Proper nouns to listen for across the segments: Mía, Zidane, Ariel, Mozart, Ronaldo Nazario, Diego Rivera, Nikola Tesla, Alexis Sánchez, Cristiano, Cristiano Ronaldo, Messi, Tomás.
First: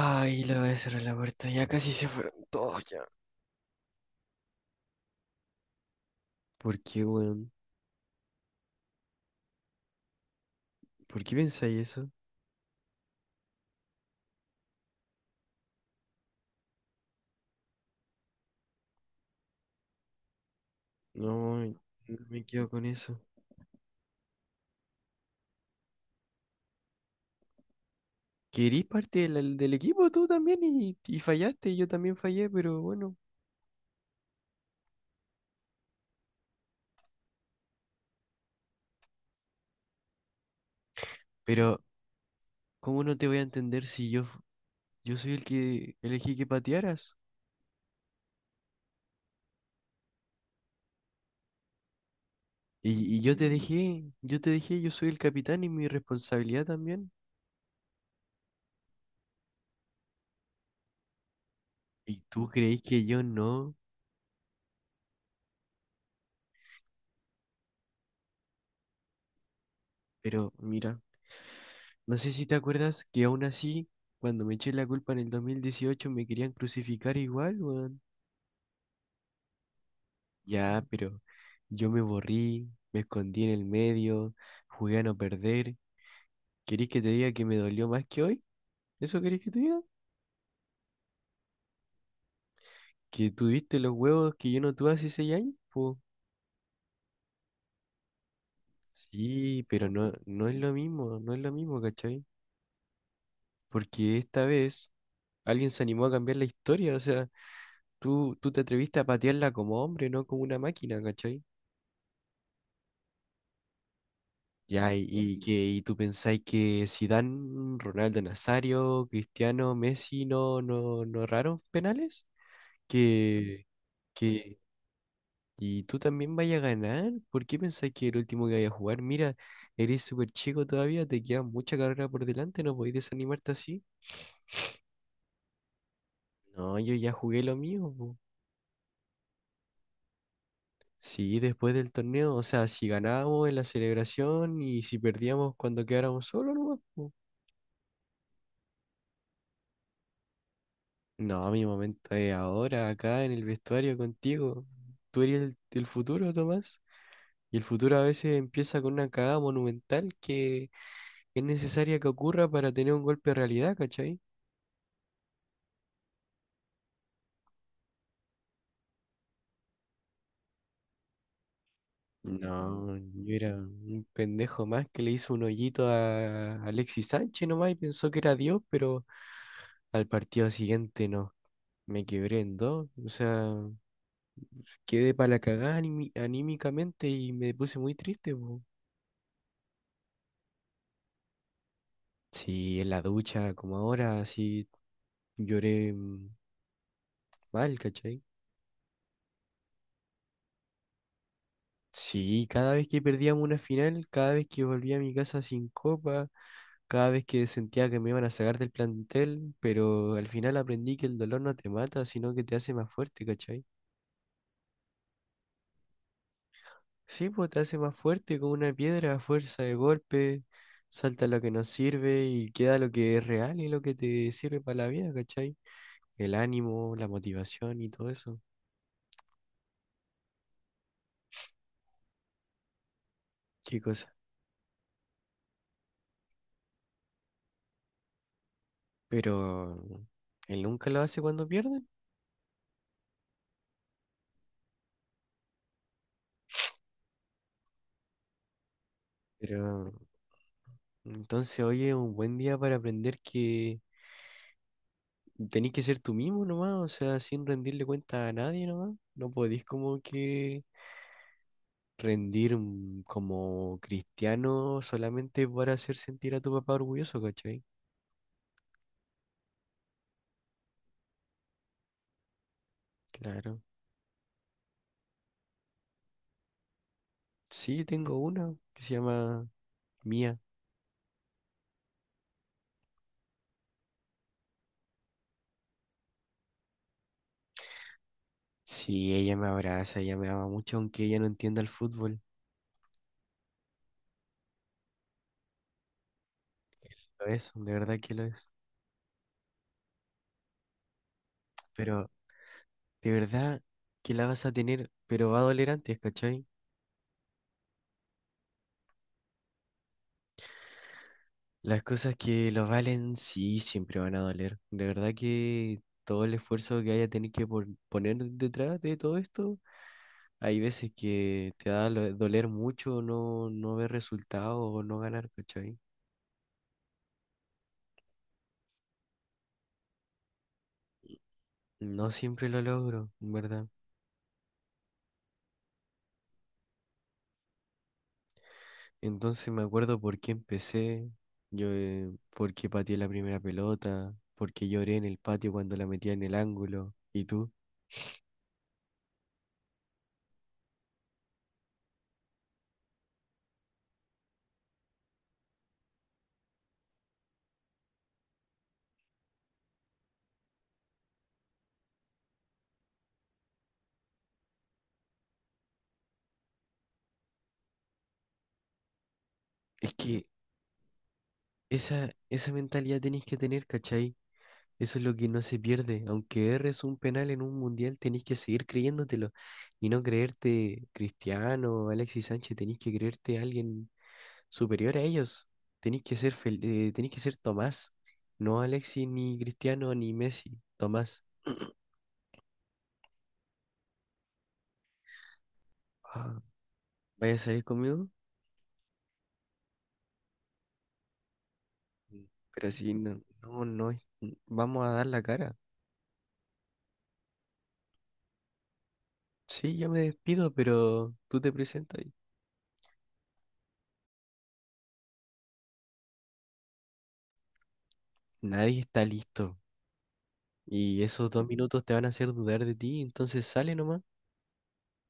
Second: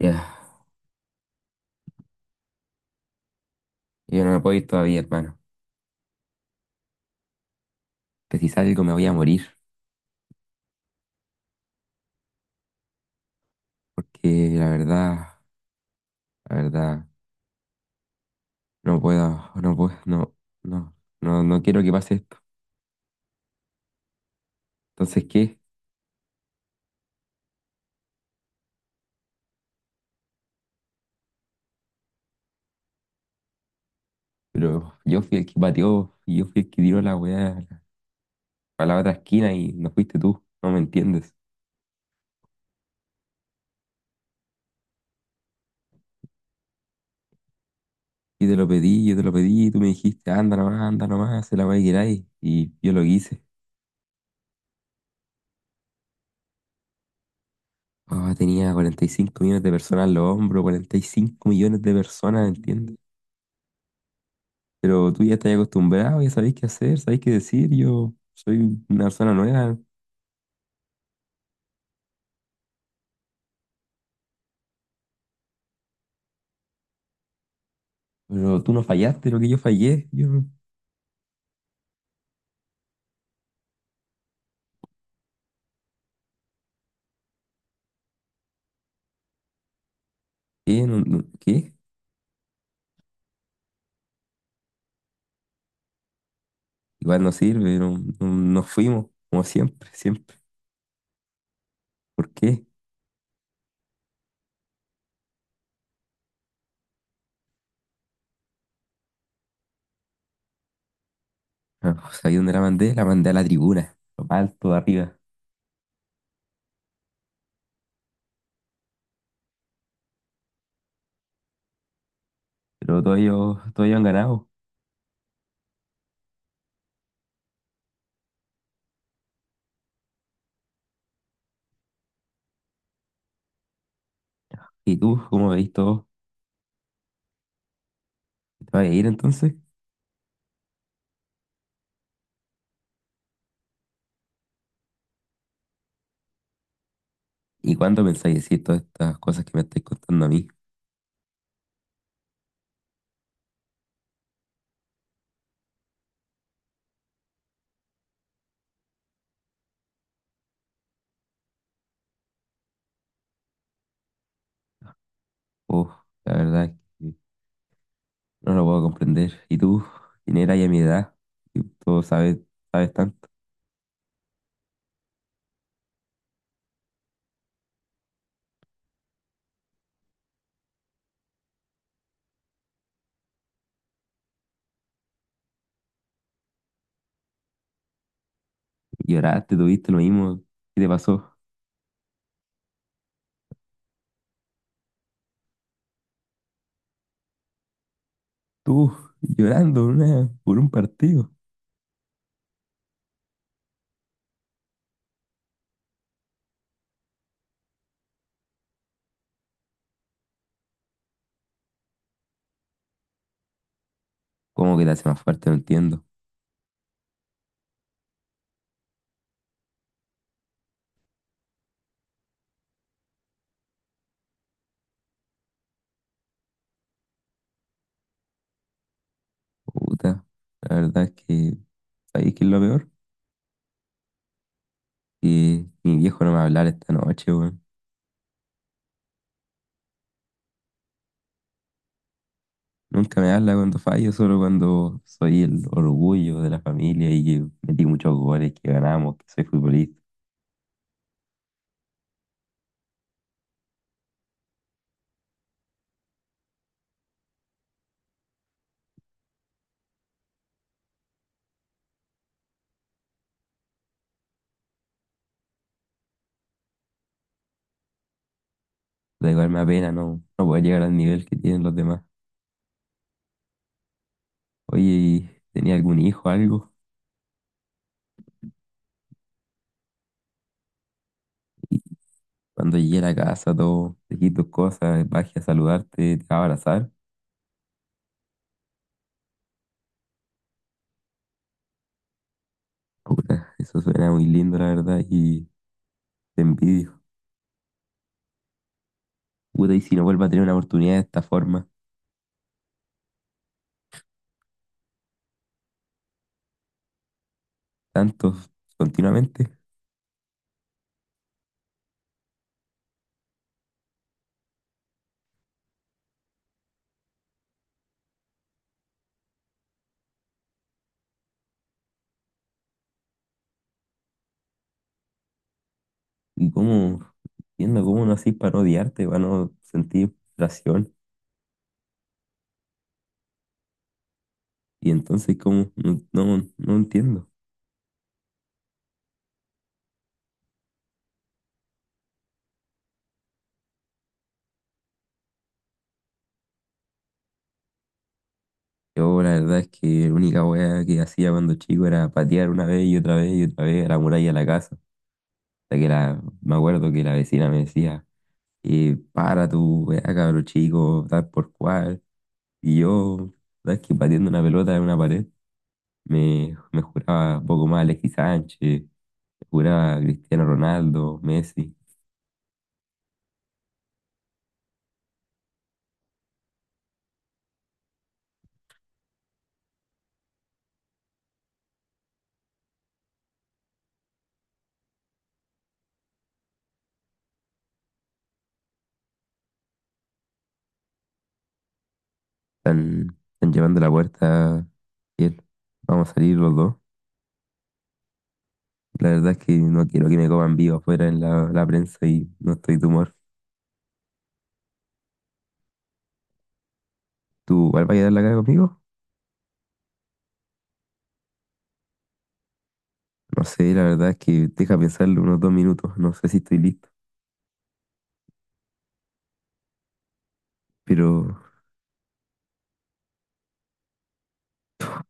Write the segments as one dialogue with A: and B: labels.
A: Ya,
B: le voy a cerrar la puerta. Ya casi se fueron todos ya.
A: yo no me puedo ir todavía, hermano.
B: ¿Por qué, weón?
A: Que si salgo me voy a morir.
B: ¿Por qué pensáis eso?
A: Porque la verdad, no puedo, no puedo, no, no, no,
B: No,
A: no
B: no
A: quiero que pase esto.
B: me quedo con eso.
A: Entonces, ¿qué?
B: Querís parte del equipo tú también y fallaste, y yo también fallé, pero bueno.
A: Pero yo fui el que pateó y yo fui el que tiró la weá a la otra esquina y no fuiste tú. No me entiendes.
B: Pero, ¿cómo no te voy a entender si yo soy el que elegí que patearas?
A: Y te lo pedí, yo te lo pedí, y tú me dijiste, anda nomás, se la weá que queráis. Y yo lo
B: Y yo
A: hice.
B: te dejé, yo soy el capitán y mi responsabilidad también.
A: Ah, tenía 45 millones de personas en los hombros, 45 millones de
B: Y
A: personas,
B: tú creéis
A: ¿entiendes?
B: que yo no,
A: Pero tú ya estás acostumbrado, ya sabéis qué hacer, sabéis qué decir. Yo soy una persona nueva,
B: pero mira. No sé si te acuerdas que aún así, cuando me eché la culpa en el 2018, me querían crucificar igual, weón.
A: pero tú no fallaste, lo que yo fallé. Yo,
B: Ya, pero yo me borrí, me escondí en el medio, jugué a no perder. ¿Querés que te diga que me dolió más que hoy? ¿Eso querés que te diga?
A: ¿qué? ¿Qué?
B: ¿Que tuviste los huevos que yo no tuve hace 6 años, po?
A: Igual no sirve, no, nos fuimos, como
B: Sí, pero
A: siempre,
B: no,
A: siempre.
B: no es lo mismo, no es lo mismo, ¿cachai?
A: ¿Por qué?
B: Porque esta vez alguien se animó a cambiar la historia, o sea, tú te atreviste a patearla como hombre, no como una máquina, ¿cachai?
A: Ah, ¿sabéis dónde la mandé? La mandé a la tribuna, lo más alto de
B: Ya, y,
A: arriba.
B: y que y tú pensáis que Zidane, Ronaldo Nazario, Cristiano, Messi no, no, no erraron penales,
A: Pero
B: que,
A: todos ellos han ganado.
B: que y tú también vayas a ganar. ¿Por qué pensáis que el último que vaya a jugar? Mira, eres súper chico todavía, te queda mucha carrera por delante, no podéis desanimarte así.
A: ¿Y tú, cómo veis todo?
B: No, yo ya jugué lo mío, po.
A: ¿Te vas a ir entonces?
B: Sí, después del torneo, o sea, si ganábamos en la celebración y si perdíamos cuando quedáramos solos, nomás, po.
A: ¿Y cuándo pensáis decir todas estas cosas que me estáis contando a mí?
B: No, mi momento es ahora, acá en el vestuario contigo. Tú eres el futuro, Tomás. Y el futuro a veces empieza con una cagada monumental que es necesaria que ocurra para tener un golpe de realidad, ¿cachai?
A: Uf, la verdad. No lo puedo comprender. ¿Y tú? ¿Quién eras y a mi edad? Y tú sabes, sabes
B: No,
A: tanto.
B: yo era un pendejo más que le hizo un hoyito a Alexis Sánchez nomás y pensó que era Dios, pero al partido siguiente no. Me quebré en dos. O sea, quedé para la cagada anímicamente y me puse muy triste, po.
A: Lloraste, tuviste lo mismo. ¿Qué te pasó?
B: Sí, en la ducha, como ahora, sí lloré mal, ¿cachai?
A: Tú, llorando por un partido.
B: Sí, cada vez que perdíamos una final, cada vez que volvía a mi casa sin copa, cada vez que sentía que me iban a sacar del plantel, pero al final aprendí que el dolor no te mata, sino que te hace más fuerte, ¿cachai?
A: ¿Cómo que te hace más fuerte? No entiendo.
B: Sí, pues te hace más fuerte como una piedra a fuerza de golpe, salta lo que no sirve y queda lo que es real y lo que te sirve para la vida, ¿cachai? El ánimo, la motivación y todo eso.
A: Puta, la verdad es que, ¿sabes qué es lo peor?
B: Qué cosa.
A: Que mi viejo no me va a hablar esta noche, weón.
B: Pero él nunca lo hace cuando pierden,
A: Nunca me habla cuando fallo, solo cuando soy el orgullo de la familia y que metí muchos goles, que ganamos, que soy
B: pero
A: futbolista.
B: entonces hoy es un buen día para aprender que tenés que ser tú mismo nomás, o sea, sin rendirle cuenta a nadie nomás. No podés como que rendir como cristiano solamente para hacer sentir a tu papá orgulloso, ¿cachai?
A: Da igual me apena, no, no puedo llegar al nivel que tienen los demás.
B: Claro.
A: Oye, ¿y tenía algún hijo, algo?
B: Sí, tengo una que se llama Mía.
A: Y cuando llegué a la casa, todo, dejé tus cosas, bajé a saludarte, te va a abrazar.
B: Sí, ella me abraza, ella me ama mucho, aunque ella no entienda el fútbol.
A: Puta, eso suena muy lindo, la verdad, y te envidio.
B: Lo es, de verdad que lo es.
A: Puta, y si no vuelvo a tener una oportunidad de esta forma,
B: Pero de verdad que la vas a tener, pero va a doler antes, ¿cachai?
A: tantos, continuamente.
B: Las cosas que lo valen sí siempre van a doler. De verdad que todo el esfuerzo que haya tenido que poner detrás de todo esto, hay veces que te da doler mucho no ver resultados o no ganar, ¿cachai?
A: Y cómo, entiendo cómo no así para no odiarte, para no sentir frustración.
B: No siempre lo logro, en ¿verdad?
A: Y entonces, ¿cómo? No, no, no entiendo.
B: Entonces me acuerdo por qué empecé, yo, por qué pateé la primera pelota, por qué lloré en el patio cuando la metía en el ángulo. ¿Y tú?
A: Yo, la verdad es que la única wea que hacía cuando chico era patear una vez y otra vez y otra vez a la muralla de la casa. Hasta que me acuerdo que la vecina me decía, para tu weá, cabro chico, tal por cual. Y yo, ¿sabes que batiendo una pelota en una pared, me juraba poco más Alexis Sánchez, me
B: Es
A: juraba
B: que
A: Cristiano Ronaldo, Messi.
B: esa mentalidad tenés que tener, ¿cachai? Eso es lo que no se pierde. Aunque erres un penal en un mundial, tenés que seguir creyéndotelo y no creerte Cristiano, Alexis Sánchez, tenés que creerte alguien superior a ellos. Tenés que ser Tomás, no Alexis, ni Cristiano, ni Messi, Tomás.
A: Están llevando la puerta, Kiel. Vamos a salir
B: Ah,
A: los dos.
B: ¿vaya a salir conmigo?
A: La verdad es que no quiero que me coman vivo afuera en la prensa
B: Mm.
A: y no
B: Pero
A: estoy de
B: si
A: humor.
B: no, no, no, vamos a dar la cara.
A: ¿Tú igual vas a dar la cara conmigo?
B: Sí, yo me despido, pero tú te presentas. Y
A: No sé, la verdad es que deja pensarlo unos 2 minutos. No sé si estoy listo,
B: nadie está listo. Y esos
A: pero.
B: 2 minutos te van a hacer dudar de ti, entonces sale nomás.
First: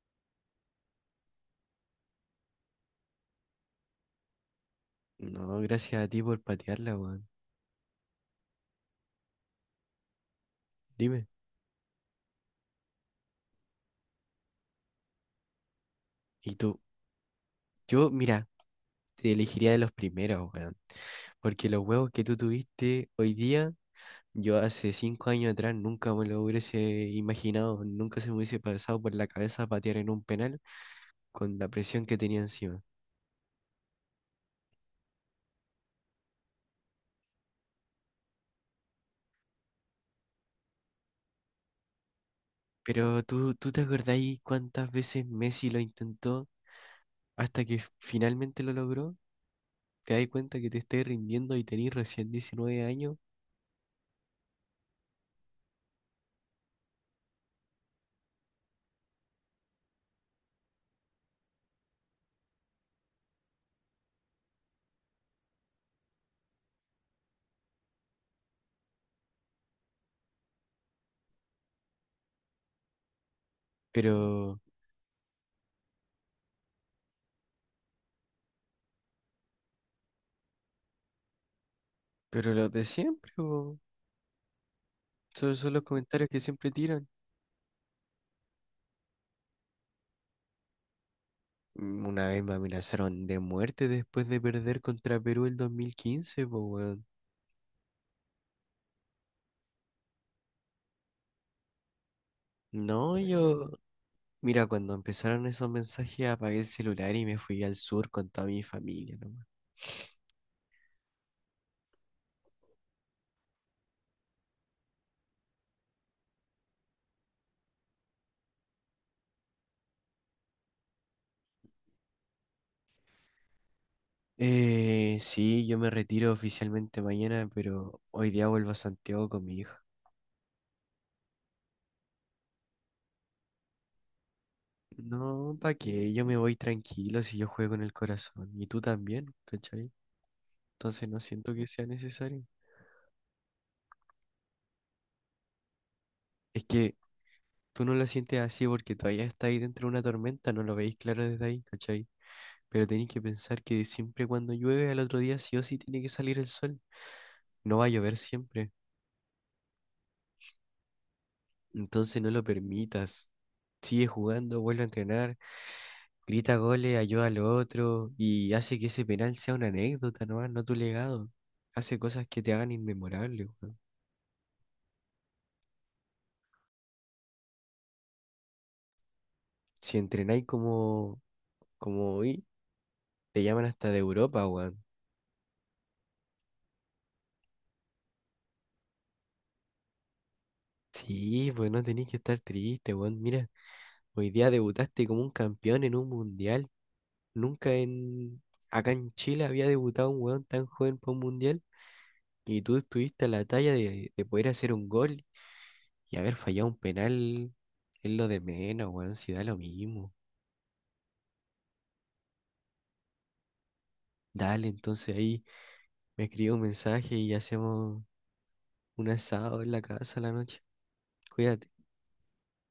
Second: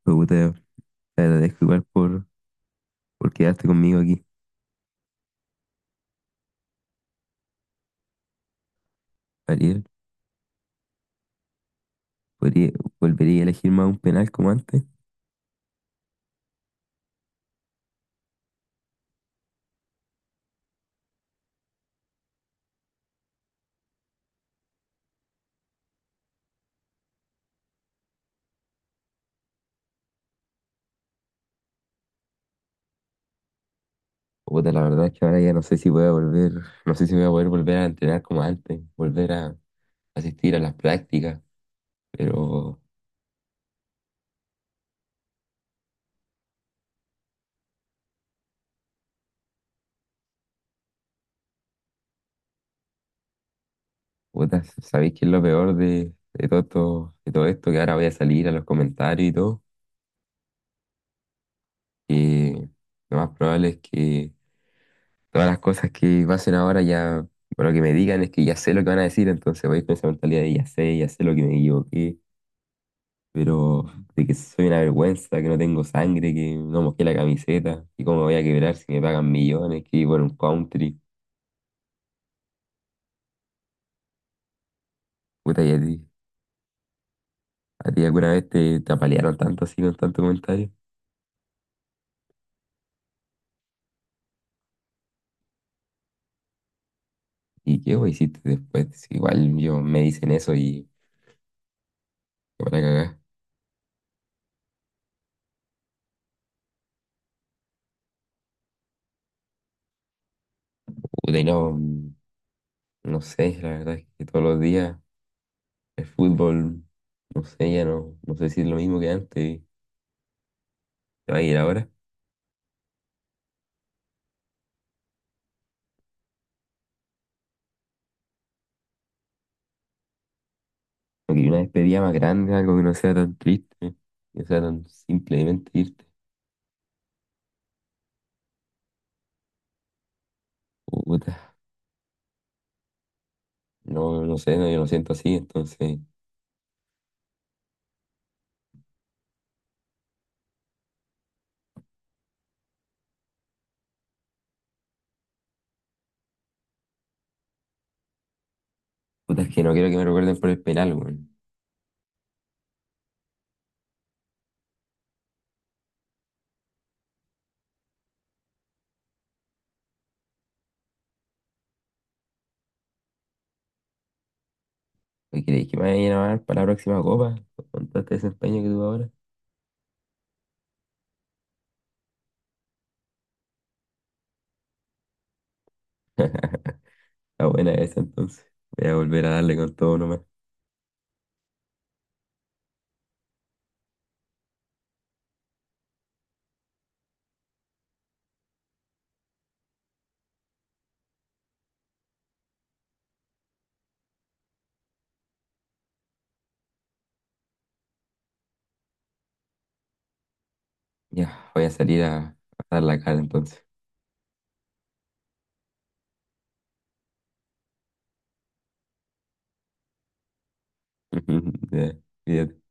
A: Me gusta, te agradezco igual por quedarte conmigo aquí,
B: No, gracias a ti por patearla, weón.
A: Ariel.
B: Dime.
A: Podría, ¿Volvería a elegir más un penal como antes?
B: Y tú, yo, mira, te elegiría de los primeros, weón. Porque los huevos que tú tuviste hoy día, yo hace 5 años atrás nunca me lo hubiese imaginado, nunca se me hubiese pasado por la cabeza patear en un penal con la presión que tenía encima.
A: Puta, la verdad es que ahora ya no sé si voy a volver, no sé si voy a poder volver a entrenar como antes, volver a asistir a las prácticas, pero
B: Pero tú, ¿tú te acordáis cuántas veces Messi lo intentó hasta que finalmente lo logró? ¿Te das cuenta que te estás rindiendo y tenés recién 19 años?
A: puta, ¿sabéis qué es lo peor de todo esto, de todo esto? Que ahora voy a salir a los comentarios y todo, que lo más probable es que todas las cosas que pasen ahora ya, bueno, que me digan es que ya sé lo que van a decir, entonces voy con esa mentalidad de ya sé lo que me equivoqué, pero de que
B: Pero,
A: soy una vergüenza, que no tengo sangre, que no mojé la camiseta, y cómo me voy a quebrar si me pagan millones, que vivo un country.
B: pero lo de siempre, po. Son
A: Puta, y
B: son los comentarios que siempre tiran.
A: a ti alguna vez te apalearon tanto así con tanto comentario.
B: Una vez me amenazaron de muerte después de perder contra Perú el 2015, pues, weón.
A: ¿Y qué vos hiciste después? Si igual yo me dicen eso y me van a
B: No,
A: cagar.
B: yo, mira, cuando empezaron esos mensajes apagué el celular y me fui al sur con toda mi familia, nomás.
A: Puta, y no, no sé, la verdad es que todos los días el fútbol, no sé, ya no, no sé si es lo mismo que antes, te va a ir ahora.
B: Sí, yo me retiro oficialmente mañana, pero hoy día vuelvo a Santiago con mi hija.
A: Porque una despedida más grande, algo que no sea tan triste, que sea tan
B: No,
A: simplemente
B: ¿para
A: irte.
B: qué? Yo me voy tranquilo si yo juego con el corazón. Y tú también, ¿cachai? Entonces no
A: Puta.
B: siento que sea necesario.
A: No, no sé, no, yo lo siento así, entonces.
B: Es que tú no lo sientes así porque todavía está ahí dentro de una tormenta, no lo veis claro desde ahí, ¿cachai? Pero tenéis que pensar que siempre cuando llueve al otro día sí o sí tiene que salir el sol. No va a llover siempre.
A: Puta, es que no quiero que me recuerden por el penal, weón.
B: Entonces no lo permitas. Sigue jugando, vuelve a entrenar, grita goles, ayuda al otro y hace que ese penal sea una anécdota, ¿no? No tu legado. Hace cosas que te hagan inmemorable, weón.
A: ¿Me creéis que me vayan a llamar para la próxima copa? Con todo este desempeño que tuve ahora.
B: Si entrenáis como, hoy, te llaman hasta de Europa, weón.
A: Está buena esa, entonces. Voy a volver a darle con todo nomás.
B: Sí, pues no tenéis que estar triste, weón. Mira, hoy día debutaste como un campeón en un mundial. Nunca en acá en Chile había debutado un weón tan joven para un mundial. Y tú estuviste a la talla de poder hacer un gol y haber fallado un penal es lo de menos, weón, si da lo mismo.
A: Ya, voy a salir a dar la cara, entonces.
B: Dale, entonces ahí me escribe un mensaje y hacemos un asado en la casa a la noche. Cuídate.
A: Ya, cuídate.